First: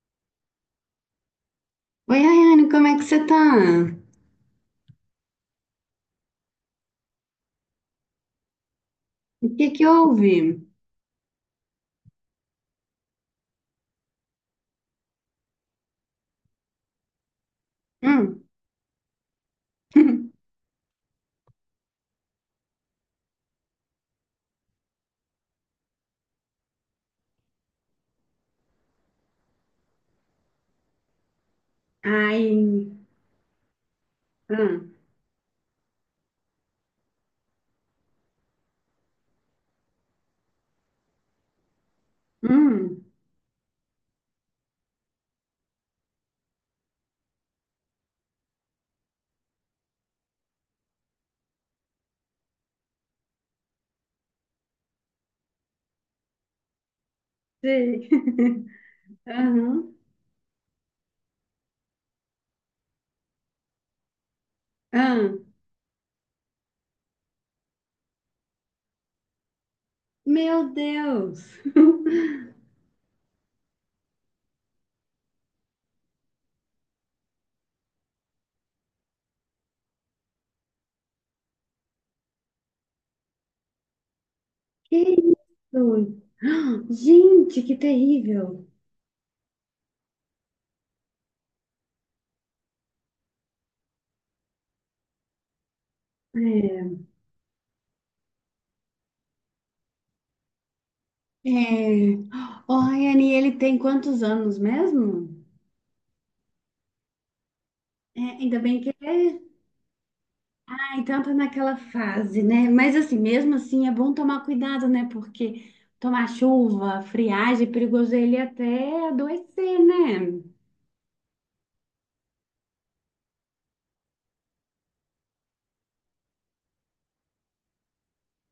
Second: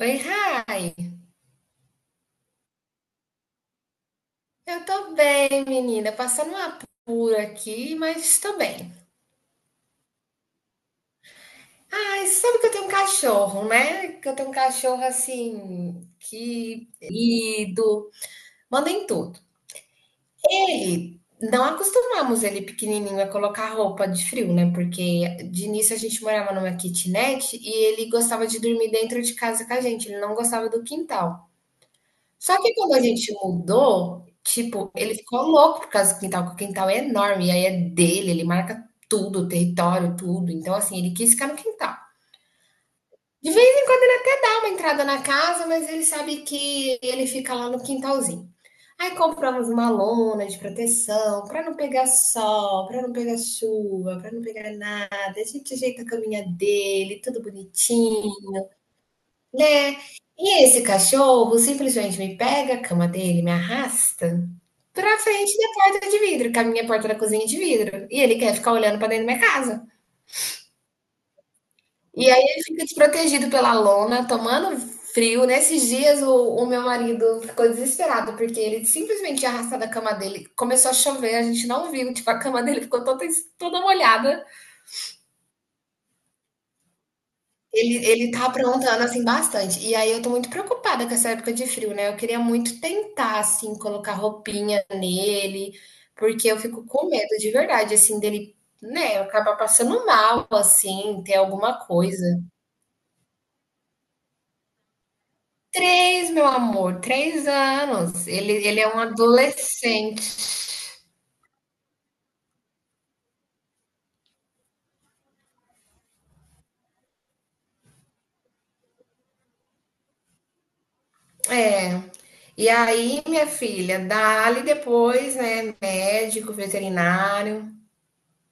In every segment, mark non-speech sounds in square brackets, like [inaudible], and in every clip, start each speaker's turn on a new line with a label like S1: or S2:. S1: Oi, Rai.
S2: Oi, Ayane, como é que você tá?
S1: Eu tô bem, menina. Passando uma apura aqui, mas tô bem.
S2: O que que houve?
S1: Ai, sabe que eu tenho um cachorro, né? Que eu tenho um cachorro assim, que lido,
S2: Hum.
S1: manda em tudo.
S2: [laughs]
S1: Ele, não acostumamos ele pequenininho a colocar roupa de frio, né? Porque de início a gente morava numa kitnet e ele gostava de dormir dentro de casa com a gente, ele não gostava do quintal.
S2: Ai,
S1: Só que quando a gente mudou, tipo,
S2: hum,
S1: ele ficou louco por causa do quintal, porque o quintal é enorme, e aí é dele, ele marca tudo, o território, tudo. Então, assim, ele quis ficar no quintal.
S2: hum,
S1: De vez em quando ele até dá uma entrada na casa, mas ele sabe que ele fica lá no quintalzinho. Aí compramos uma lona de proteção para não pegar sol, para não pegar chuva, para não pegar nada. A gente ajeita a caminha dele, tudo
S2: sei. [laughs]
S1: bonitinho. Né?
S2: Aham,
S1: E esse cachorro simplesmente me pega a cama dele, me arrasta pra
S2: aham.
S1: frente da porta de vidro, que a minha porta da cozinha é de vidro. E ele quer ficar olhando pra dentro da minha casa.
S2: Meu Deus!
S1: E aí
S2: [laughs]
S1: ele fica desprotegido pela lona, tomando frio. Nesses dias o meu marido ficou desesperado, porque ele simplesmente tinha arrastado a cama dele. Começou a chover, a gente não viu, tipo, a cama dele ficou toda, toda molhada.
S2: Que isso? [gasps] Gente, que
S1: Ele tá
S2: terrível!
S1: aprontando, assim, bastante. E aí eu tô muito preocupada com essa época de frio, né? Eu queria muito tentar, assim, colocar roupinha nele, porque eu fico
S2: É,
S1: com medo de verdade, assim, dele, né, acabar passando mal, assim, ter alguma
S2: é.
S1: coisa.
S2: Ô, Ayane, ele tem quantos anos mesmo?
S1: Três, meu amor, três
S2: É,
S1: anos. Ele,
S2: ainda bem
S1: ele é
S2: que
S1: um
S2: ele é
S1: adolescente.
S2: Então tá naquela fase, né? Mas assim, mesmo assim, é bom tomar cuidado, né? Porque tomar chuva, friagem, é perigoso ele até adoecer, né?
S1: É. E aí, minha filha, dá-lhe depois, né, médico, veterinário.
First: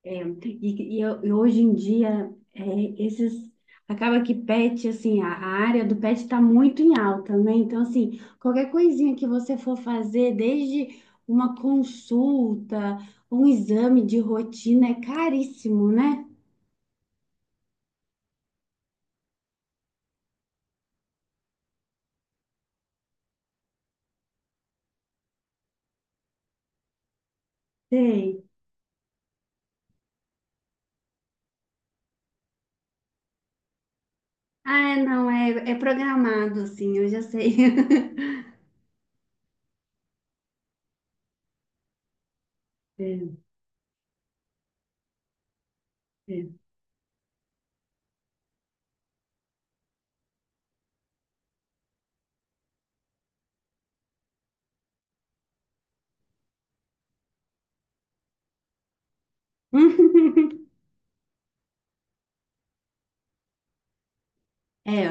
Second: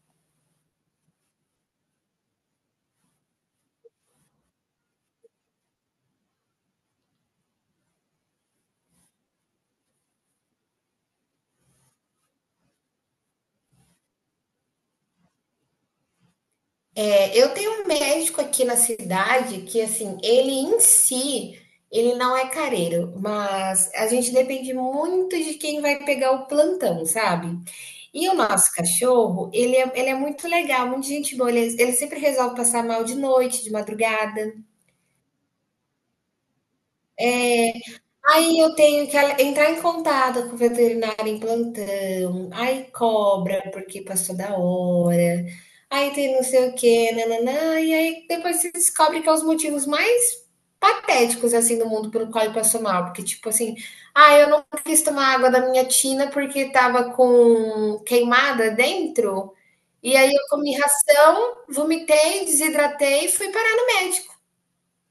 S2: É, e e hoje em dia, esses... Acaba que pet, assim, a área do pet está muito em alta, né? Então, assim, qualquer coisinha que você for fazer, desde uma consulta, um exame de rotina, é caríssimo, né?
S1: Eu tenho um médico aqui na cidade que, assim, ele em si, ele não é careiro, mas a gente depende muito de quem vai pegar o plantão, sabe? E o
S2: Sei.
S1: nosso cachorro, ele é muito legal, muito gente boa, ele sempre resolve passar mal de noite, de madrugada.
S2: Ah, é, não, é programado, sim, eu já sei. [laughs]
S1: Aí eu tenho que entrar em contato com o veterinário em plantão. Aí
S2: É,
S1: cobra porque passou da hora. Aí tem não
S2: é.
S1: sei o quê, nananã. E aí depois se descobre que é os motivos mais patéticos assim do mundo pelo qual ele passou mal, porque tipo assim, ah, eu não quis tomar água da minha tina porque tava com queimada dentro. E
S2: [laughs]
S1: aí eu comi ração, vomitei, desidratei e fui parar no médico.
S2: É,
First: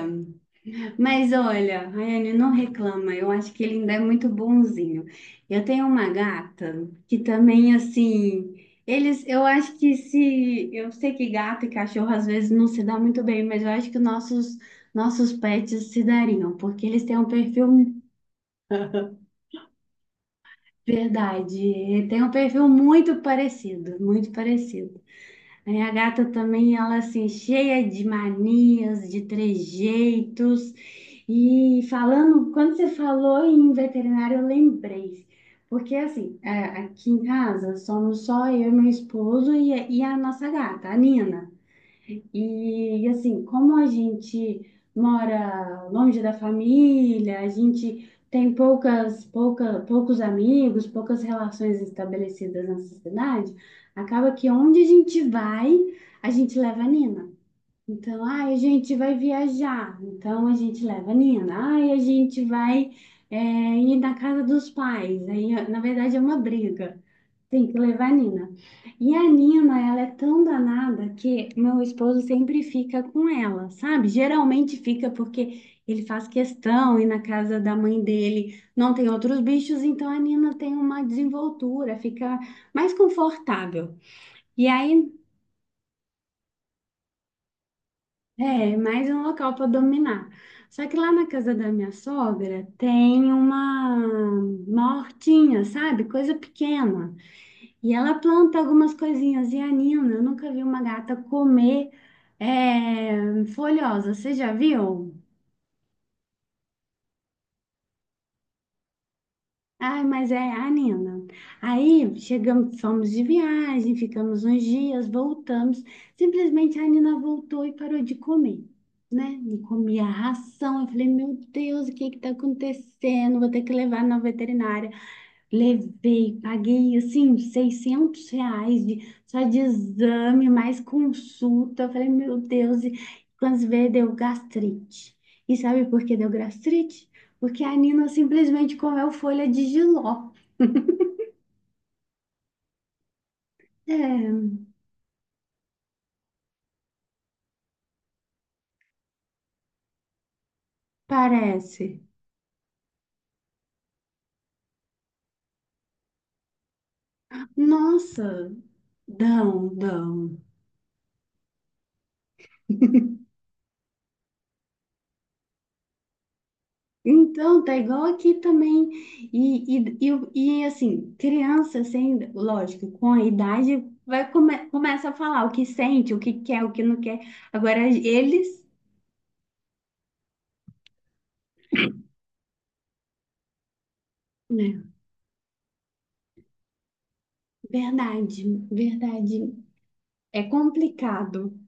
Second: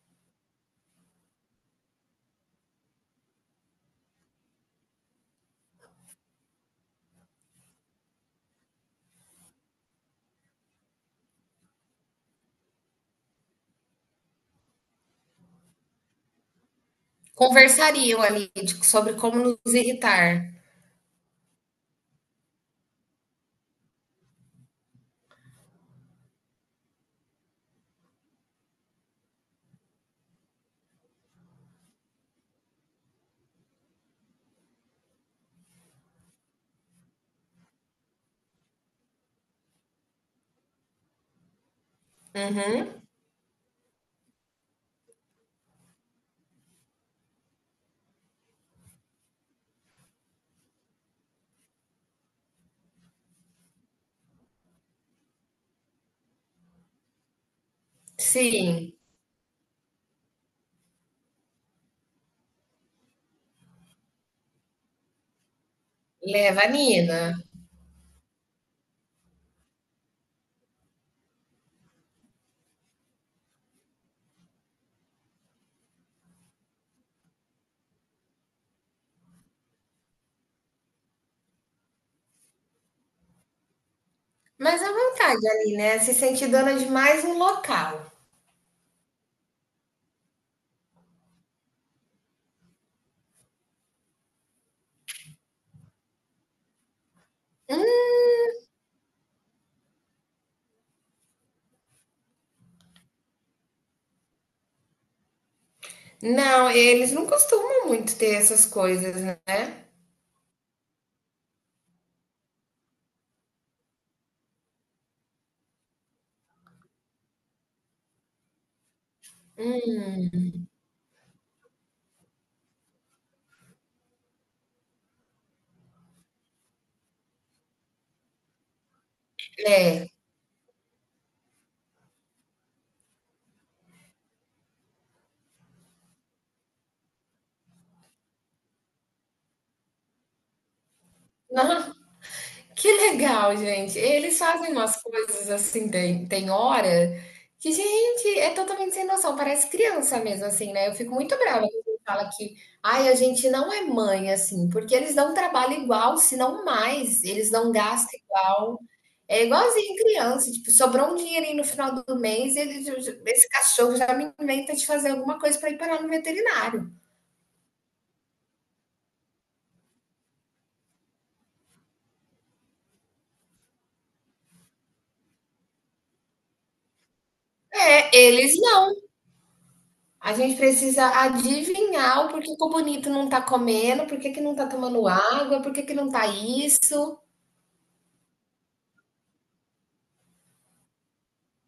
S2: mas olha, Rayane, não reclama, eu acho que ele ainda é muito bonzinho. Eu tenho uma gata que também, assim, eles, eu acho que se, eu sei que gato e cachorro às vezes não se dá muito bem, mas eu acho que nossos pets se dariam, porque eles têm um perfil,
S1: Conversariam ali sobre
S2: [laughs]
S1: como nos irritar.
S2: verdade, tem um perfil muito parecido, muito parecido. Aí a gata também, ela assim, cheia de manias, de trejeitos. E falando, quando você falou em veterinário, eu lembrei. Porque assim, aqui em casa somos só eu, meu esposo e a nossa gata, a Nina.
S1: Uhum.
S2: E, assim, como a gente mora longe da família, a gente tem poucas, pouca, poucos amigos, poucas relações estabelecidas nessa cidade, acaba que onde a gente vai, a gente leva a Nina. Então, ai, a
S1: Sim,
S2: gente vai viajar, então a gente leva a Nina. Ai, a gente vai, ir na casa dos pais. Aí, na verdade, é uma
S1: leva a
S2: briga.
S1: Nina.
S2: Tem que levar a Nina. E a Nina, ela é tão danada que meu esposo sempre fica com ela, sabe? Geralmente fica porque ele faz questão e na casa da mãe dele não tem outros bichos, então a Nina tem uma desenvoltura, fica mais confortável. E
S1: Mas à
S2: aí
S1: vontade ali, né? Se sente dona de mais um local.
S2: é mais um local para dominar. Só que lá na casa da minha sogra tem uma hortinha, sabe? Coisa pequena. E ela planta algumas coisinhas. E a Nina, eu nunca vi uma gata comer folhosa. Você já viu?
S1: Não, eles não costumam muito ter essas coisas, né?
S2: Ai, mas é a Nina. Aí chegamos, fomos de viagem, ficamos uns dias, voltamos. Simplesmente a Nina voltou e parou de comer, né? Não comia
S1: Hum,
S2: ração. Eu falei, meu Deus, o que que tá acontecendo? Vou ter que levar na veterinária. Levei, paguei assim R$ 600 de, só de
S1: é.
S2: exame, mais consulta. Eu falei, meu Deus, e quando se vê, deu gastrite. E sabe por que deu gastrite? Porque a Nina simplesmente comeu folha de jiló.
S1: [laughs] Que legal, gente. Eles
S2: É,
S1: fazem umas coisas assim, tem, tem hora que, gente, é totalmente sem noção. Parece criança mesmo, assim, né? Eu fico muito brava quando alguém
S2: parece.
S1: fala que, ai, a gente não é mãe, assim, porque eles dão um trabalho igual, se não mais. Eles dão um gasto
S2: Nossa,
S1: igual. É
S2: dão,
S1: igualzinho
S2: dão.
S1: criança, tipo, sobrou um dinheirinho no final do mês, ele, esse cachorro já me inventa de fazer alguma coisa para ir parar no veterinário.
S2: Então, tá igual aqui também. E, assim, criança, assim, lógico, com a idade, começa a falar o que sente, o que quer, o que não quer. Agora,
S1: É, eles
S2: eles,
S1: não. A gente precisa adivinhar o porquê que o bonito não tá comendo, por que que não tá
S2: né?
S1: tomando água, por que que não tá isso.
S2: Verdade, verdade. É complicado.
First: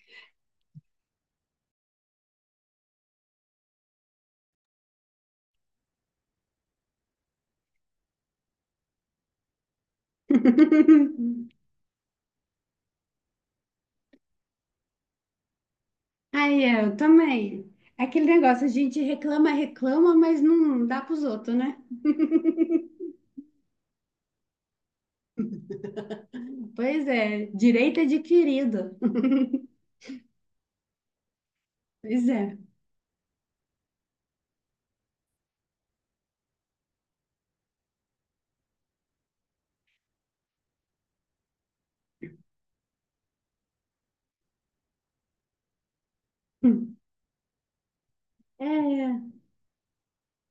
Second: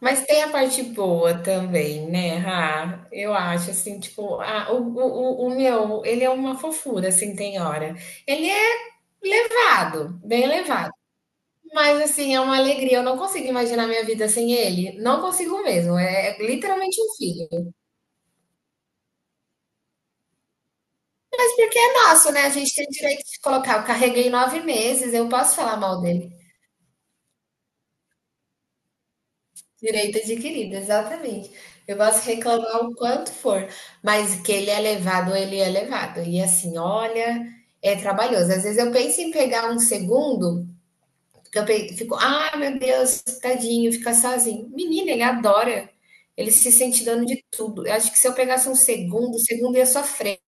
S1: Mas tem a parte boa também, né, Rá? Eu acho, assim, tipo, o meu, ele é uma fofura, assim, tem hora. Ele é levado, bem levado.
S2: [laughs]
S1: Mas, assim, é uma alegria. Eu não consigo imaginar minha vida sem ele. Não consigo mesmo. É, é
S2: Aí, eu
S1: literalmente um filho.
S2: também. Aquele negócio, a gente reclama, reclama, mas não dá pros outros,
S1: Mas
S2: né?
S1: porque é nosso, né? A gente tem o direito de colocar. Eu carreguei 9 meses, eu posso falar mal dele.
S2: Pois é, direito é adquirido.
S1: Direito adquirido, exatamente. Eu posso
S2: Pois é.
S1: reclamar o quanto for, mas que ele é levado, ele é levado. E assim, olha, é trabalhoso. Às vezes eu penso em pegar um segundo, porque eu fico, ah, meu Deus, tadinho, fica sozinho. Menina, ele adora. Ele se sente dono de tudo. Eu acho que se eu pegasse um
S2: É,
S1: segundo, o segundo ia sofrer.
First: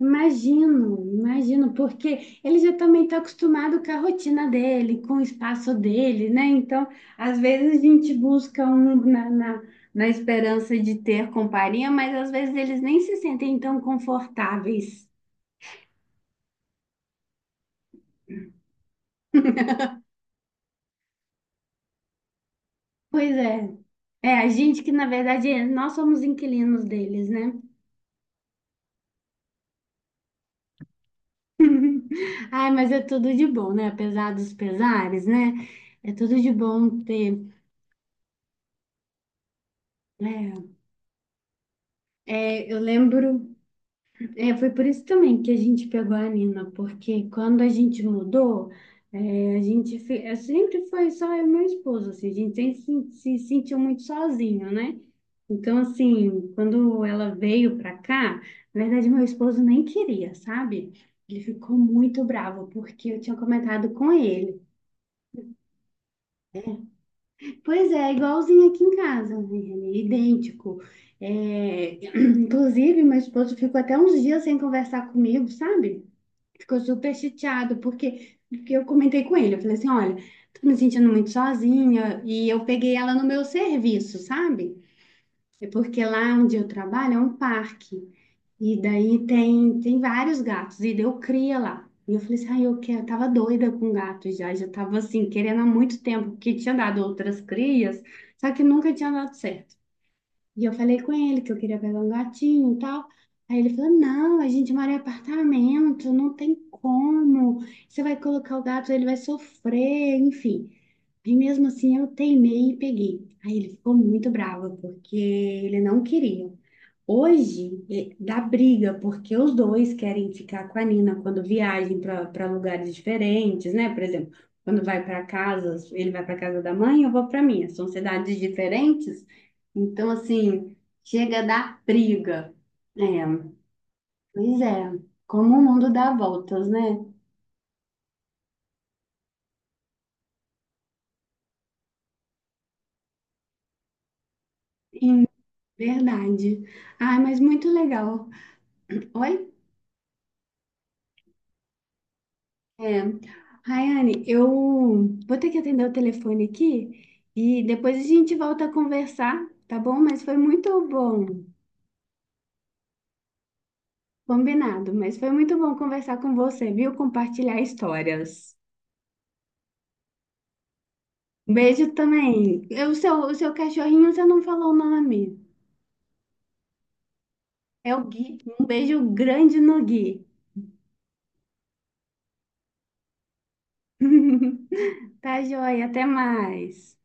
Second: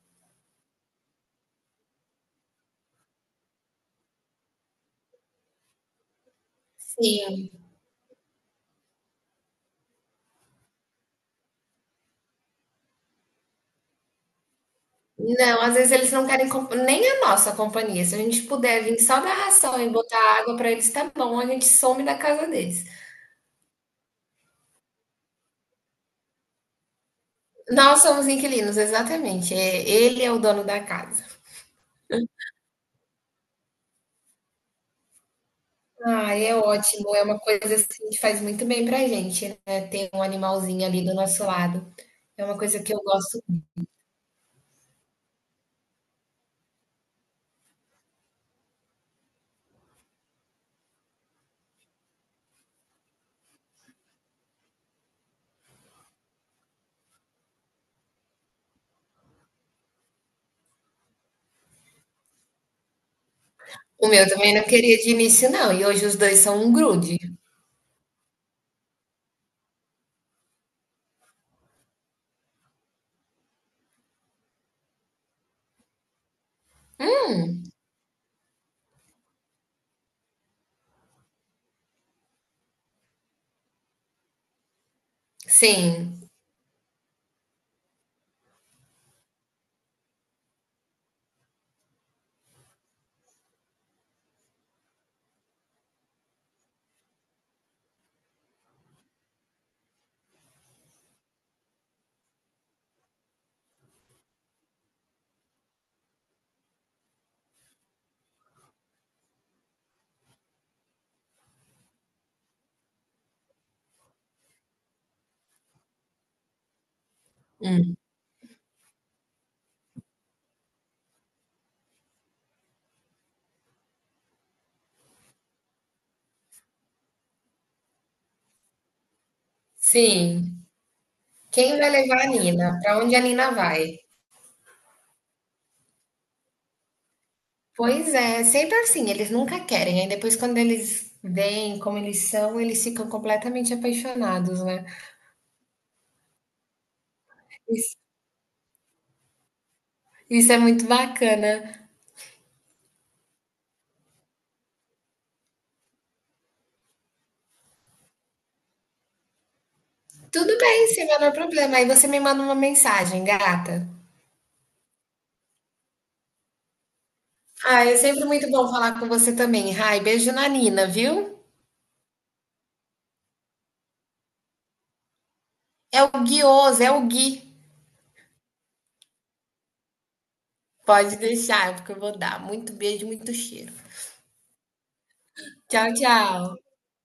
S2: imagino, imagino, porque ele já também está acostumado com a rotina dele, com o espaço dele, né? Então, às
S1: Sim.
S2: vezes a gente busca um na esperança de ter companhia, mas às vezes eles nem se sentem tão confortáveis.
S1: Não, às vezes eles não querem nem a nossa companhia. Se a gente puder vir só dar ração e botar água para eles, tá bom, a gente some da casa deles.
S2: Pois é. É, a gente que, na verdade, nós somos inquilinos deles, né?
S1: Nós somos inquilinos, exatamente. É, ele é o dono da casa.
S2: Ai, mas é tudo de bom, né? Apesar dos pesares, né? É
S1: Ah,
S2: tudo de
S1: é
S2: bom
S1: ótimo. É uma
S2: ter.
S1: coisa assim que faz muito bem pra gente, né? Ter um
S2: É,
S1: animalzinho ali do nosso lado. É uma
S2: é, eu
S1: coisa que eu gosto.
S2: lembro. É, foi por isso também que a gente pegou a Nina, porque quando a gente mudou, a gente sempre foi só eu e meu esposo, assim, a gente sempre se sentiu muito sozinho, né? Então, assim, quando ela veio pra cá, na verdade, meu esposo nem queria, sabe? Ele ficou muito bravo, porque eu tinha comentado
S1: O
S2: com
S1: meu também
S2: ele.
S1: não queria de início, não. E hoje os dois são um grude.
S2: Pois é, igualzinho aqui em casa, né? Idêntico. É, [clears throat] inclusive, meu esposo ficou até uns dias sem conversar comigo, sabe? Ficou super chateado, porque eu comentei com ele. Eu falei assim: olha, tô me sentindo muito sozinha. E eu peguei ela no meu serviço, sabe? É porque
S1: Sim,
S2: lá onde eu trabalho é um parque. E daí tem vários gatos. E eu cria lá. E eu falei assim: ai, eu quero. Eu tava doida com gato já. Já tava assim, querendo há muito tempo, porque tinha dado outras crias, só que nunca tinha dado certo. E eu falei com ele que eu queria pegar um gatinho e tal. Aí ele falou: não, a gente mora em apartamento, não tem como. Você vai colocar o gato, ele vai sofrer, enfim. Aí mesmo assim eu teimei e peguei. Aí ele ficou muito bravo, porque ele não queria. Hoje dá briga, porque os dois querem ficar com a Nina quando viajam para lugares diferentes, né? Por exemplo, quando vai para casa, ele vai para casa da mãe, eu vou para minha. São cidades diferentes, então,
S1: sim.
S2: assim, chega a
S1: Quem
S2: dar
S1: vai levar a
S2: briga.
S1: Nina? Pra onde a
S2: É,
S1: Nina vai?
S2: pois é, como o mundo dá voltas, né?
S1: Pois é, sempre assim, eles nunca querem. Aí depois, quando eles veem como eles são, eles ficam completamente apaixonados, né?
S2: Em verdade. Ai, mas muito
S1: Isso,
S2: legal. Oi?
S1: isso é muito bacana.
S2: É. Rayane, eu vou ter que atender o telefone aqui e depois a gente volta a conversar, tá bom? Mas foi
S1: Tudo
S2: muito
S1: bem, Silvia,
S2: bom,
S1: não é problema. Aí você me manda uma mensagem, gata.
S2: combinado, mas foi muito bom conversar com você, viu? Compartilhar
S1: Ah, é sempre muito
S2: histórias.
S1: bom falar com você também. Ai, beijo na Nina, viu?
S2: Um beijo também. E o seu cachorrinho, você não falou o nome.
S1: É o Guioso, é o Gui.
S2: É o Gui. Um beijo grande no Gui.
S1: Pode deixar, porque eu vou dar. Muito beijo, muito cheiro.
S2: [laughs] Tá joia,
S1: Tchau,
S2: até
S1: tchau.
S2: mais.